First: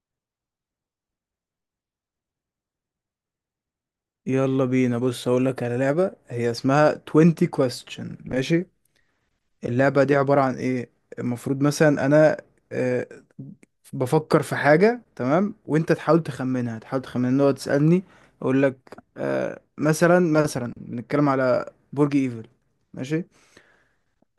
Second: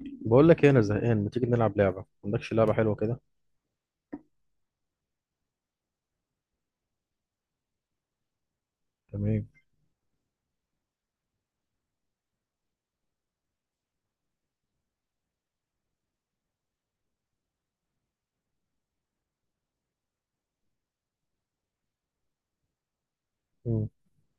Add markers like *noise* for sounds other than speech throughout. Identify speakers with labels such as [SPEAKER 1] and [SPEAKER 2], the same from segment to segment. [SPEAKER 1] بقول لك ايه؟ انا زهقان. ما تيجي نلعب لعبه؟ ما عندكش لعبه حلوه كده؟
[SPEAKER 2] يلا بينا. بص، هقول لك على لعبة هي اسمها 20 question، ماشي؟
[SPEAKER 1] تمام.
[SPEAKER 2] اللعبة دي عبارة عن ايه؟ المفروض مثلا انا آه، بفكر في حاجة، تمام؟ وانت تحاول تخمنها، نقعد تسألني، اقول لك. مثلا بنتكلم على برج ايفل، ماشي؟
[SPEAKER 1] مم.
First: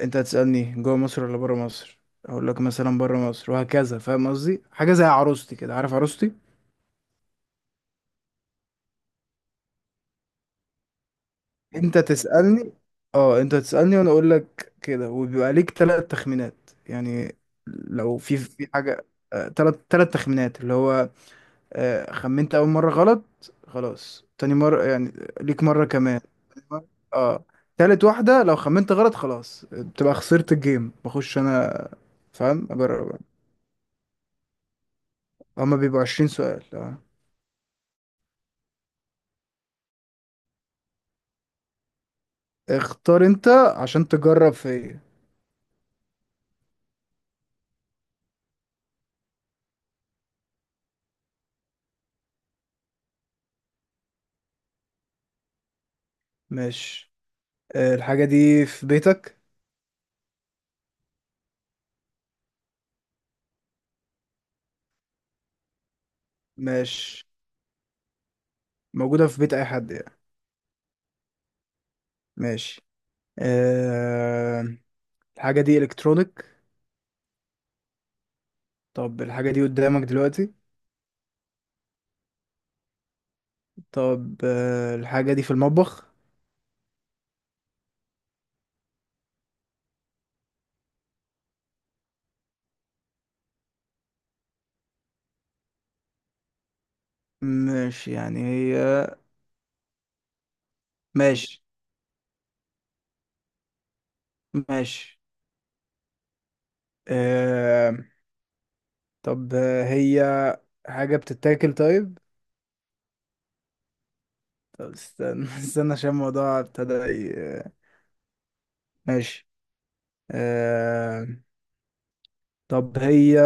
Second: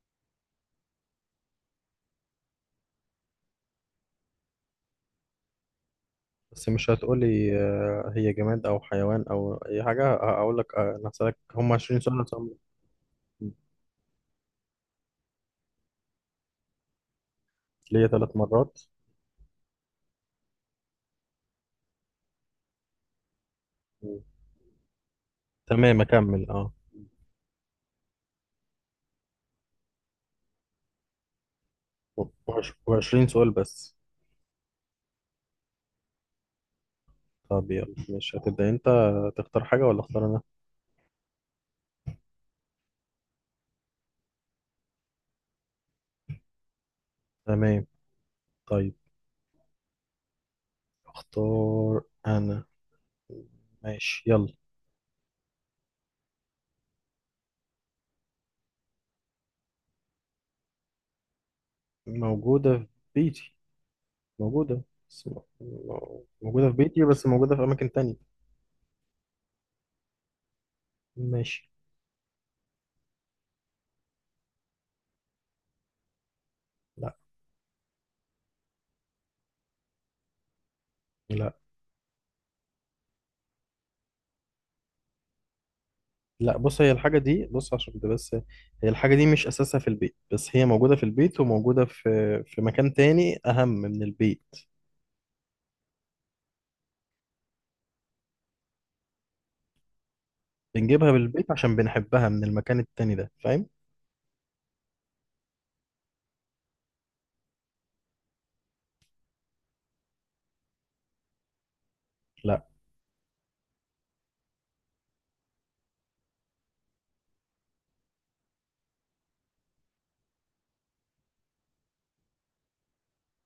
[SPEAKER 2] انت هتسألني جوه مصر ولا بره مصر، اقول لك مثلا بره مصر، وهكذا. فاهم قصدي؟ حاجة زي عروستي كده، عارف عروستي؟
[SPEAKER 1] بس مش هتقولي هي جماد او حيوان او اي حاجه. هقول لك انا هسالك. هم
[SPEAKER 2] انت
[SPEAKER 1] 20 سؤال، أنا هسألهم
[SPEAKER 2] تسألني، اه انت تسألني وانا اقول لك كده، وبيبقى ليك 3 تخمينات يعني.
[SPEAKER 1] ليا
[SPEAKER 2] لو
[SPEAKER 1] ثلاث
[SPEAKER 2] في
[SPEAKER 1] مرات
[SPEAKER 2] حاجة، ثلاث تخمينات، اللي هو خمنت اول مرة غلط،
[SPEAKER 1] مم.
[SPEAKER 2] خلاص تاني مرة يعني، ليك مرة
[SPEAKER 1] تمام
[SPEAKER 2] كمان.
[SPEAKER 1] اكمل
[SPEAKER 2] تاني
[SPEAKER 1] اه.
[SPEAKER 2] مرة- اه، تالت واحدة لو خمنت غلط خلاص بتبقى خسرت الجيم. بخش انا، فاهم؟ اجرب.
[SPEAKER 1] و20 سؤال بس؟
[SPEAKER 2] هما بيبقوا 20 سؤال، اه.
[SPEAKER 1] طب يلا، مش هتبدا انت؟ تختار حاجه ولا اختار انا؟
[SPEAKER 2] اختار انت عشان تجرب فيا.
[SPEAKER 1] تمام. طيب اختار انا. ماشي يلا.
[SPEAKER 2] ماشي. الحاجة دي في بيتك؟
[SPEAKER 1] موجوده في بيتي. موجوده. بس- موجوده في بيتي، بس
[SPEAKER 2] ماشي.
[SPEAKER 1] موجوده في اماكن تانية.
[SPEAKER 2] موجودة في بيت أي حد يعني؟
[SPEAKER 1] ماشي.
[SPEAKER 2] ماشي. أه... الحاجة دي إلكترونيك؟
[SPEAKER 1] لا.
[SPEAKER 2] طب الحاجة دي قدامك دلوقتي؟
[SPEAKER 1] لا.
[SPEAKER 2] طب الحاجة دي في المطبخ؟
[SPEAKER 1] لا، بص هي الحاجة دي، بص عشان كده بس. هي الحاجة دي مش أساسها في البيت، بس هي موجودة في البيت، وموجودة في مكان تاني أهم من البيت.
[SPEAKER 2] ماشي يعني هي.
[SPEAKER 1] بنجيبها بالبيت
[SPEAKER 2] ماشي
[SPEAKER 1] عشان بنحبها من المكان التاني ده، فاهم؟
[SPEAKER 2] ماشي. أه... طب هي حاجة بتتاكل؟ طيب.
[SPEAKER 1] لا.
[SPEAKER 2] طب استنى *laughs* استنى عشان الموضوع ابتدى ماشي. أه... طب هي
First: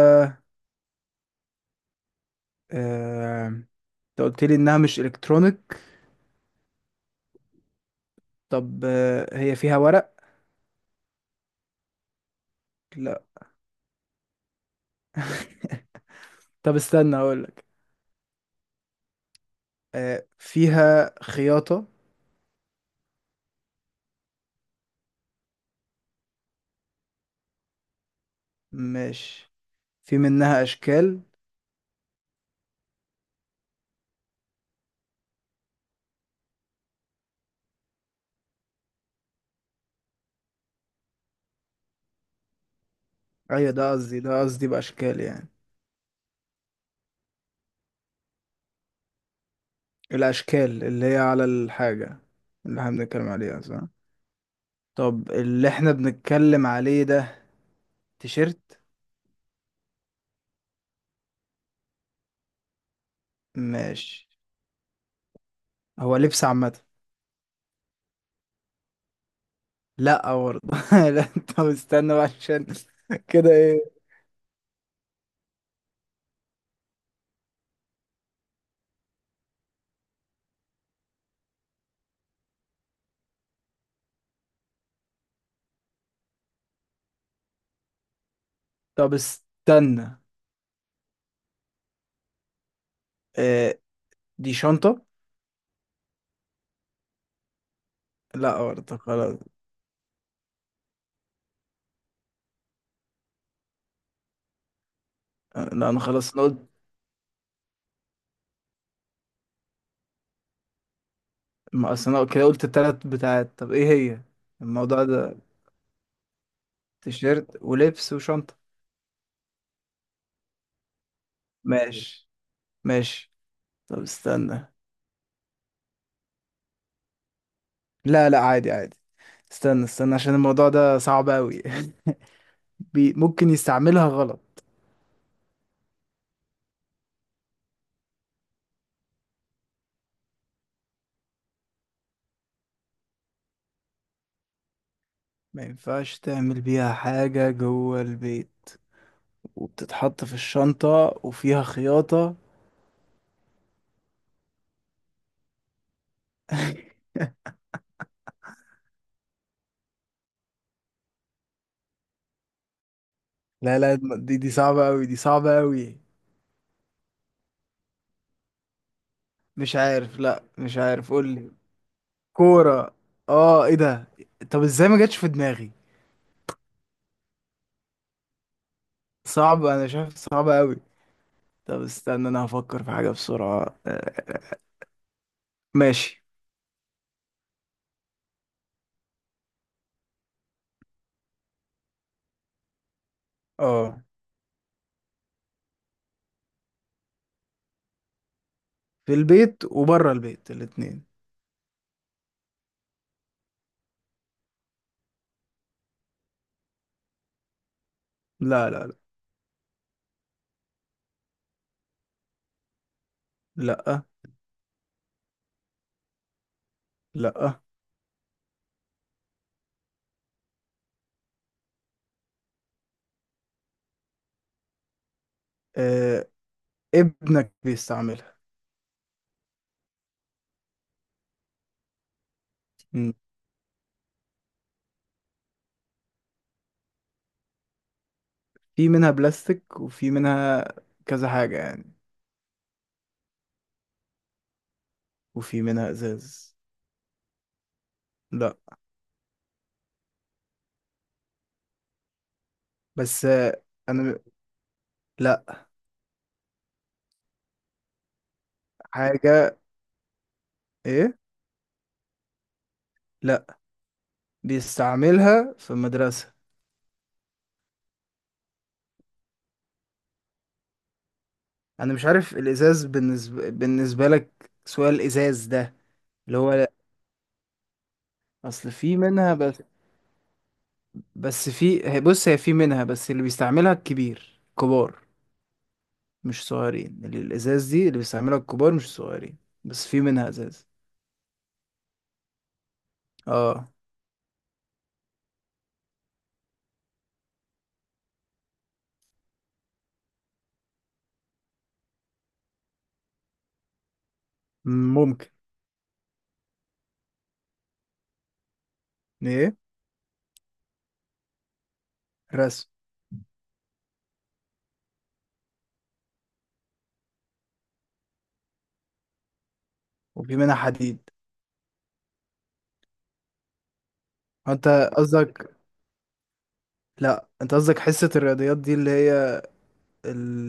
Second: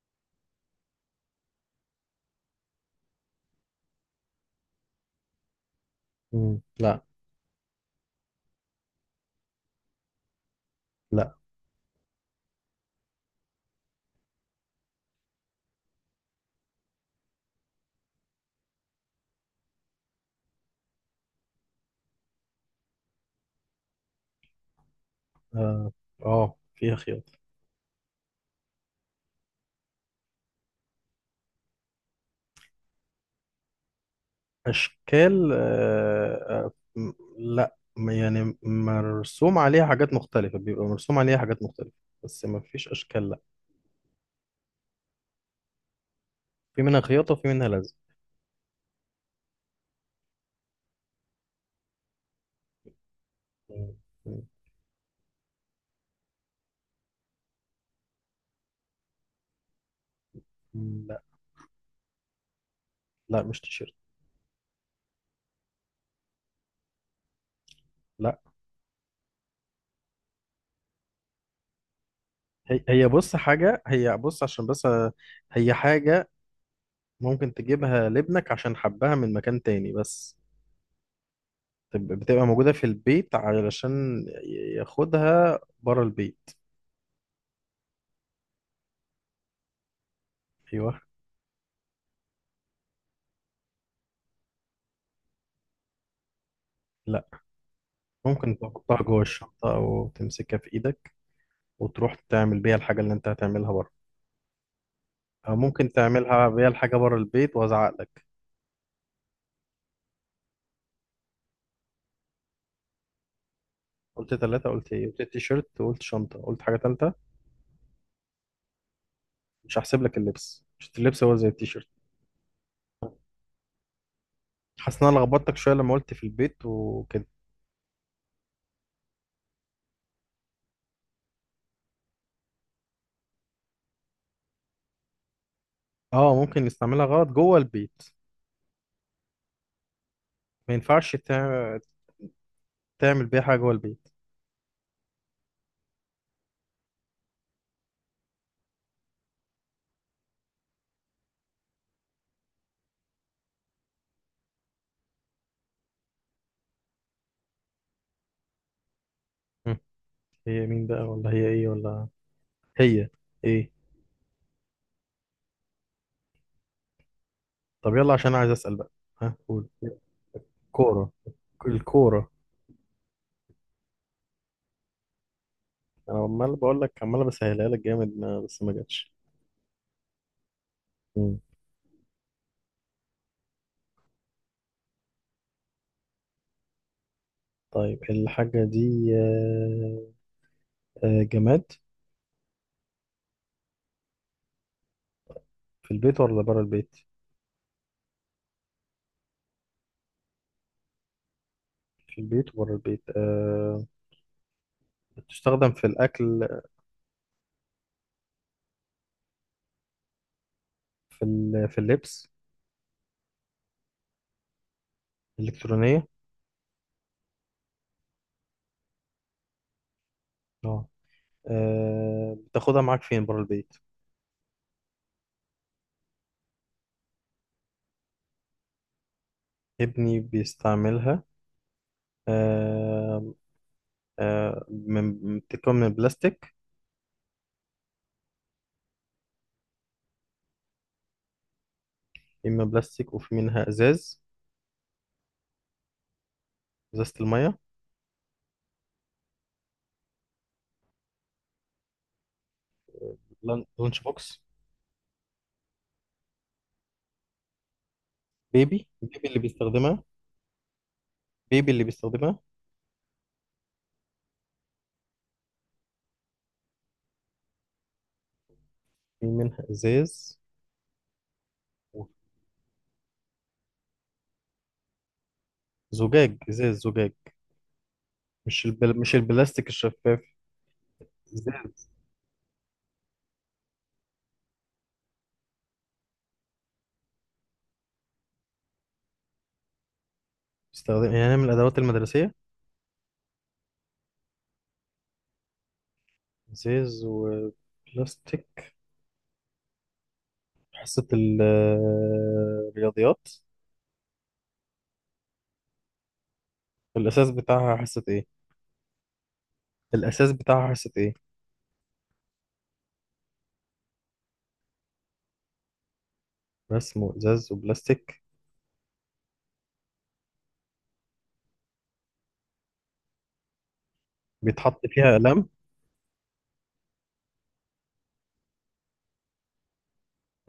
[SPEAKER 2] أه... انت قلت لي انها مش الكترونيك.
[SPEAKER 1] مم. لا.
[SPEAKER 2] طب هي فيها ورق؟
[SPEAKER 1] لا.
[SPEAKER 2] لا. طب استنى اقول، فيها خياطة؟
[SPEAKER 1] آه. آه، فيها خياطة.
[SPEAKER 2] مش في منها أشكال؟
[SPEAKER 1] أشكال آه آه. م- لا، يعني مرسوم عليها حاجات مختلفة، بيبقى مرسوم عليها حاجات مختلفة، بس ما فيش أشكال، لا.
[SPEAKER 2] أيوة، ده قصدي بأشكال يعني.
[SPEAKER 1] في منها خياطة وفي منها لزق.
[SPEAKER 2] الأشكال اللي هي على الحاجة اللي احنا بنتكلم عليها، صح؟
[SPEAKER 1] مم.
[SPEAKER 2] طب اللي احنا بنتكلم عليه ده تيشيرت؟
[SPEAKER 1] مم. لا. لا مش تيشيرت.
[SPEAKER 2] ماشي. هو لبس عامة؟ لا برضه *laughs* لا. طب استنى بقى عشان...
[SPEAKER 1] هي
[SPEAKER 2] *laughs*
[SPEAKER 1] بص
[SPEAKER 2] كده
[SPEAKER 1] حاجة،
[SPEAKER 2] ايه.
[SPEAKER 1] هي بص عشان بس هي حاجة ممكن تجيبها لابنك عشان حبها من مكان تاني بس. بتبقى موجودة في البيت علشان ياخدها بره البيت.
[SPEAKER 2] طب استنى.
[SPEAKER 1] أيوه.
[SPEAKER 2] آه، دي شنطة؟
[SPEAKER 1] لا، ممكن
[SPEAKER 2] لا برضه،
[SPEAKER 1] تحطها جوه
[SPEAKER 2] خلاص.
[SPEAKER 1] الشنطة أو تمسكها في إيدك، وتروح تعمل بيها الحاجة اللي أنت هتعملها بره، أو
[SPEAKER 2] لا
[SPEAKER 1] ممكن
[SPEAKER 2] انا خلاص، انا
[SPEAKER 1] تعملها
[SPEAKER 2] قلت.
[SPEAKER 1] بيها الحاجة بره البيت وأزعق لك.
[SPEAKER 2] ما اصل انا كده قلت التلات بتاعت. طب ايه هي؟
[SPEAKER 1] قلت ثلاثة، قلت
[SPEAKER 2] الموضوع
[SPEAKER 1] إيه؟ قلت
[SPEAKER 2] ده
[SPEAKER 1] التيشيرت، قلت شنطة، قلت حاجة تالتة.
[SPEAKER 2] تيشيرت ولبس وشنطة.
[SPEAKER 1] مش هحسب لك اللبس، مش اللبس هو زي التيشيرت.
[SPEAKER 2] ماشي ماشي. طب استنى.
[SPEAKER 1] حاسس إن أنا لخبطتك شوية لما قلت في البيت وكده.
[SPEAKER 2] لا لا، عادي عادي. استنى استنى عشان الموضوع ده صعب أوي. *laughs* بي ممكن يستعملها غلط.
[SPEAKER 1] اه، ممكن نستعملها غلط جوه البيت. ما ينفعش تعمل بيها حاجه جوه البيت.
[SPEAKER 2] ما ينفعش تعمل بيها حاجة جوه البيت، وبتتحط في الشنطة وفيها خياطة. *laughs*
[SPEAKER 1] مم. هي مين بقى، ولا هي ايه، ولا هي ايه؟
[SPEAKER 2] لا لا، دي صعبة أوي، دي صعبة أوي.
[SPEAKER 1] طب يلا، عشان عايز اسال بقى. ها قول.
[SPEAKER 2] مش عارف، لا مش
[SPEAKER 1] كوره.
[SPEAKER 2] عارف، قولي.
[SPEAKER 1] الكوره.
[SPEAKER 2] كورة! اه، ايه ده. طب ازاي ما جاتش في دماغي!
[SPEAKER 1] انا عمال بقول لك، عمال بسهلها لك جامد، ما بس ما جاتش.
[SPEAKER 2] صعب، انا شايف صعب أوي.
[SPEAKER 1] مم.
[SPEAKER 2] طب استنى، انا هفكر في حاجة بسرعة. ماشي.
[SPEAKER 1] طيب الحاجه دي جماد؟
[SPEAKER 2] اه.
[SPEAKER 1] في البيت ولا بره البيت؟
[SPEAKER 2] في البيت وبره البيت الاتنين.
[SPEAKER 1] في البيت وبره البيت بتستخدم في الاكل؟
[SPEAKER 2] لا لا لا.
[SPEAKER 1] في اللبس؟
[SPEAKER 2] لا.
[SPEAKER 1] الالكترونيه؟
[SPEAKER 2] لا
[SPEAKER 1] اه. بتاخدها معاك فين بره البيت؟
[SPEAKER 2] آه، ابنك بيستعملها.
[SPEAKER 1] ابني بيستعملها.
[SPEAKER 2] مم.
[SPEAKER 1] آه، بتبقى من بلاستيك؟
[SPEAKER 2] في منها بلاستيك وفي منها كذا حاجة يعني.
[SPEAKER 1] إما بلاستيك وفي منها إزاز.
[SPEAKER 2] وفي منها ازاز.
[SPEAKER 1] إزازة المية.
[SPEAKER 2] لا. بس
[SPEAKER 1] لانش
[SPEAKER 2] انا.
[SPEAKER 1] بوكس.
[SPEAKER 2] لا.
[SPEAKER 1] بيبي اللي
[SPEAKER 2] حاجة.
[SPEAKER 1] بيستخدمها.
[SPEAKER 2] ايه؟
[SPEAKER 1] بيبي اللي بيستخدمها.
[SPEAKER 2] لا. بيستعملها في المدرسة.
[SPEAKER 1] في منها إزاز
[SPEAKER 2] انا مش
[SPEAKER 1] و-
[SPEAKER 2] عارف الازاز بالنسبة لك، سؤال الازاز ده
[SPEAKER 1] زجاج،
[SPEAKER 2] اللي هو، لا.
[SPEAKER 1] إزاز زجاج.
[SPEAKER 2] اصل في
[SPEAKER 1] مش
[SPEAKER 2] منها بس.
[SPEAKER 1] البلاستيك الشفاف.
[SPEAKER 2] بس
[SPEAKER 1] إزاز.
[SPEAKER 2] بص، هي في منها بس اللي بيستعملها الكبير، كبار، مش صغيرين. اللي الازاز دي اللي بيستعملها الكبار مش الصغيرين. بس في منها ازاز.
[SPEAKER 1] بيستخدم يعني من الأدوات المدرسية.
[SPEAKER 2] اه.
[SPEAKER 1] إزاز وبلاستيك. حصة ال- الرياضيات.
[SPEAKER 2] ممكن.
[SPEAKER 1] الأساس بتاعها حصة إيه؟
[SPEAKER 2] ايه.
[SPEAKER 1] الأساس بتاعها حصة إيه؟
[SPEAKER 2] رسم.
[SPEAKER 1] رسم وإزاز وبلاستيك.
[SPEAKER 2] وفي منها حديد.
[SPEAKER 1] بيتحط
[SPEAKER 2] انت
[SPEAKER 1] فيها أقلام.
[SPEAKER 2] قصدك، لا انت قصدك حصة الرياضيات دي اللي هي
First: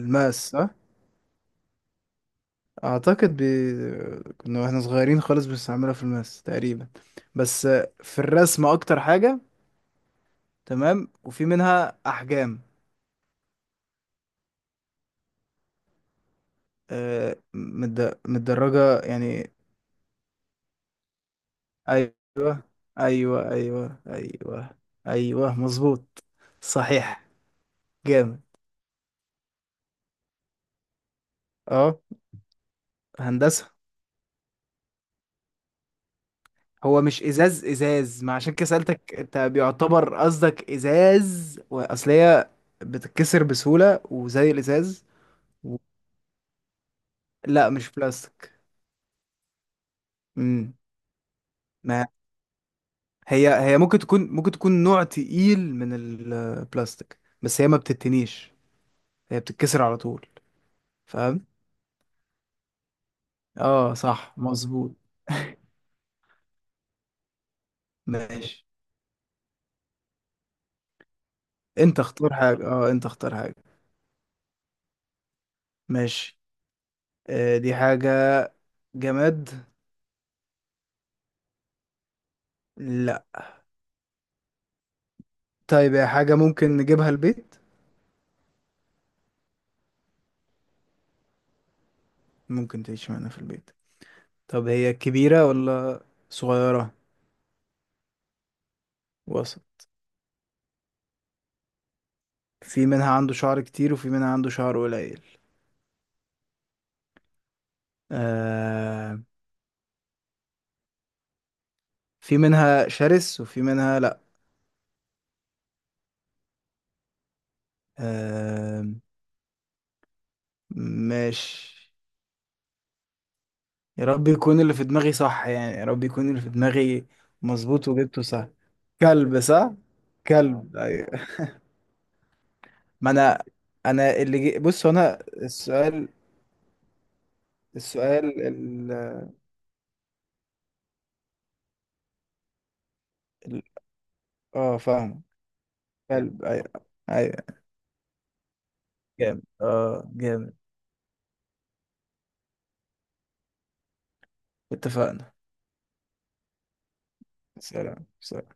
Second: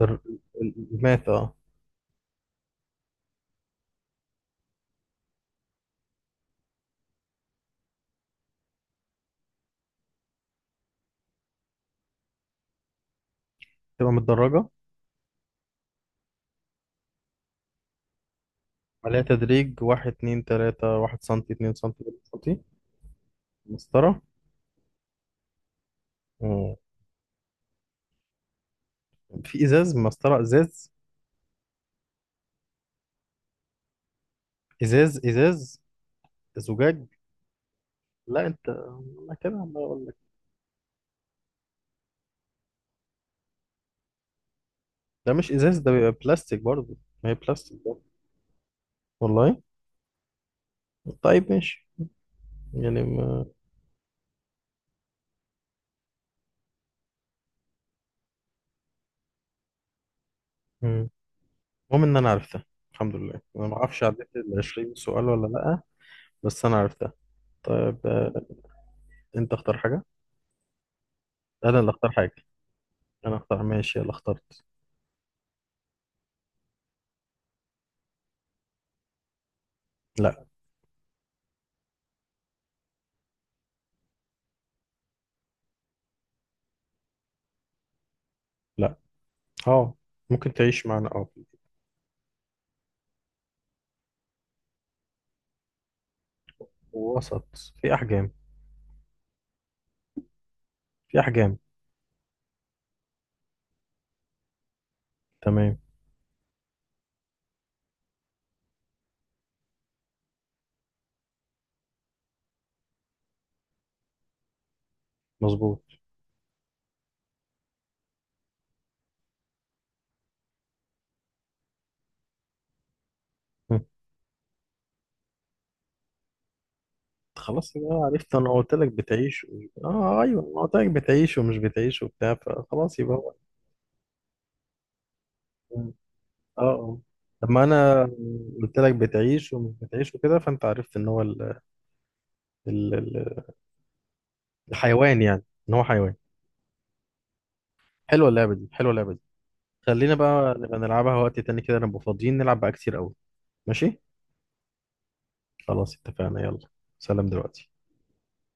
[SPEAKER 1] در-
[SPEAKER 2] صح؟
[SPEAKER 1] المات، اه.
[SPEAKER 2] اعتقد بي... كنا واحنا صغيرين خالص بنستعملها في الماس تقريبا. بس في الرسم اكتر حاجة. تمام، وفي منها احجام.
[SPEAKER 1] تبقى متدرجة.
[SPEAKER 2] متدرجة
[SPEAKER 1] عليها
[SPEAKER 2] يعني.
[SPEAKER 1] تدريج 1 2 3، واحد سنتي اتنين سنتي
[SPEAKER 2] ايوه
[SPEAKER 1] تلاتة سنتي
[SPEAKER 2] ايوه ايوه
[SPEAKER 1] مسطرة.
[SPEAKER 2] ايوه. ايوه مظبوط.
[SPEAKER 1] مم.
[SPEAKER 2] صحيح. جامد.
[SPEAKER 1] في إزاز، مسطرة إزاز.
[SPEAKER 2] اه، هندسة.
[SPEAKER 1] إزاز إزاز
[SPEAKER 2] هو
[SPEAKER 1] زجاج.
[SPEAKER 2] مش ازاز، ما
[SPEAKER 1] لا
[SPEAKER 2] عشان كده
[SPEAKER 1] أنت،
[SPEAKER 2] سألتك
[SPEAKER 1] أنا
[SPEAKER 2] انت
[SPEAKER 1] كده عمال أقول
[SPEAKER 2] بيعتبر
[SPEAKER 1] لك.
[SPEAKER 2] قصدك ازاز، واصل هي بتتكسر بسهولة وزي الازاز.
[SPEAKER 1] ده مش
[SPEAKER 2] و...
[SPEAKER 1] إزاز، ده بيبقى بلاستيك برضه. ما هي
[SPEAKER 2] لا
[SPEAKER 1] بلاستيك
[SPEAKER 2] مش
[SPEAKER 1] برضه.
[SPEAKER 2] بلاستيك.
[SPEAKER 1] والله.
[SPEAKER 2] امم
[SPEAKER 1] طيب ماشي.
[SPEAKER 2] ما
[SPEAKER 1] يعني ما.
[SPEAKER 2] هي ممكن تكون، نوع تقيل من البلاستيك بس هي ما بتتنيش، هي بتتكسر على طول.
[SPEAKER 1] مم.
[SPEAKER 2] فاهم؟
[SPEAKER 1] المهم إن أنا عرفتها، الحمد لله. أنا ما
[SPEAKER 2] اه
[SPEAKER 1] أعرفش عديت
[SPEAKER 2] صح،
[SPEAKER 1] ال 20
[SPEAKER 2] مظبوط.
[SPEAKER 1] سؤال ولا لأ، بس أنا عرفتها. طيب
[SPEAKER 2] ماشي.
[SPEAKER 1] أنت اختار حاجة؟ انا اللي
[SPEAKER 2] انت
[SPEAKER 1] اختار
[SPEAKER 2] اختار
[SPEAKER 1] حاجه؟
[SPEAKER 2] حاجة، اه انت اختار
[SPEAKER 1] انا
[SPEAKER 2] حاجة.
[SPEAKER 1] اختار. ماشي يلا، اخترت.
[SPEAKER 2] ماشي. دي حاجة جماد؟
[SPEAKER 1] لا.
[SPEAKER 2] لا. طيب هي حاجة ممكن نجيبها البيت؟
[SPEAKER 1] لا اه، ممكن تعيش معنا اه.
[SPEAKER 2] ممكن تعيش معانا في البيت. طب هي كبيرة ولا صغيرة؟
[SPEAKER 1] وسط. في احجام.
[SPEAKER 2] وسط.
[SPEAKER 1] في احجام.
[SPEAKER 2] في منها عنده شعر كتير وفي منها عنده شعر قليل.
[SPEAKER 1] تمام.
[SPEAKER 2] آه. في منها شرس وفي منها لا.
[SPEAKER 1] مظبوط.
[SPEAKER 2] آه ماشي.
[SPEAKER 1] هم.
[SPEAKER 2] يا رب يكون اللي في دماغي صح يعني، يا رب يكون اللي في دماغي.
[SPEAKER 1] خلاص
[SPEAKER 2] مظبوط
[SPEAKER 1] يبقى
[SPEAKER 2] وجبته
[SPEAKER 1] عرفت.
[SPEAKER 2] صح؟
[SPEAKER 1] انا قلت لك
[SPEAKER 2] كلب،
[SPEAKER 1] بتعيش ومش
[SPEAKER 2] صح؟
[SPEAKER 1] ايوه، انا قلت
[SPEAKER 2] كلب،
[SPEAKER 1] لك
[SPEAKER 2] أيوة.
[SPEAKER 1] بتعيش ومش بتعيش وبتاع، فخلاص
[SPEAKER 2] ما
[SPEAKER 1] يبقى هو.
[SPEAKER 2] انا انا اللي بص، هو انا
[SPEAKER 1] اه
[SPEAKER 2] السؤال.
[SPEAKER 1] اه، لما انا
[SPEAKER 2] السؤال
[SPEAKER 1] قلت
[SPEAKER 2] ال...
[SPEAKER 1] لك بتعيش ومش بتعيش وكده، فانت عرفت ان هو ال... ال-
[SPEAKER 2] ال... اه
[SPEAKER 1] الحيوان
[SPEAKER 2] فاهم.
[SPEAKER 1] يعني، ان هو حيوان.
[SPEAKER 2] جامد، قلب، ايوه. ايوه
[SPEAKER 1] حلوه اللعبه دي، حلوه اللعبه دي.
[SPEAKER 2] جامد، اه
[SPEAKER 1] خلينا بقى
[SPEAKER 2] جامد.
[SPEAKER 1] نبقى نلعبها وقت تاني كده، نبقى فاضيين نلعب بقى كتير قوي. ماشي.
[SPEAKER 2] اتفقنا.
[SPEAKER 1] خلاص اتفقنا يلا. سلام دلوقتي.
[SPEAKER 2] سلام سلام.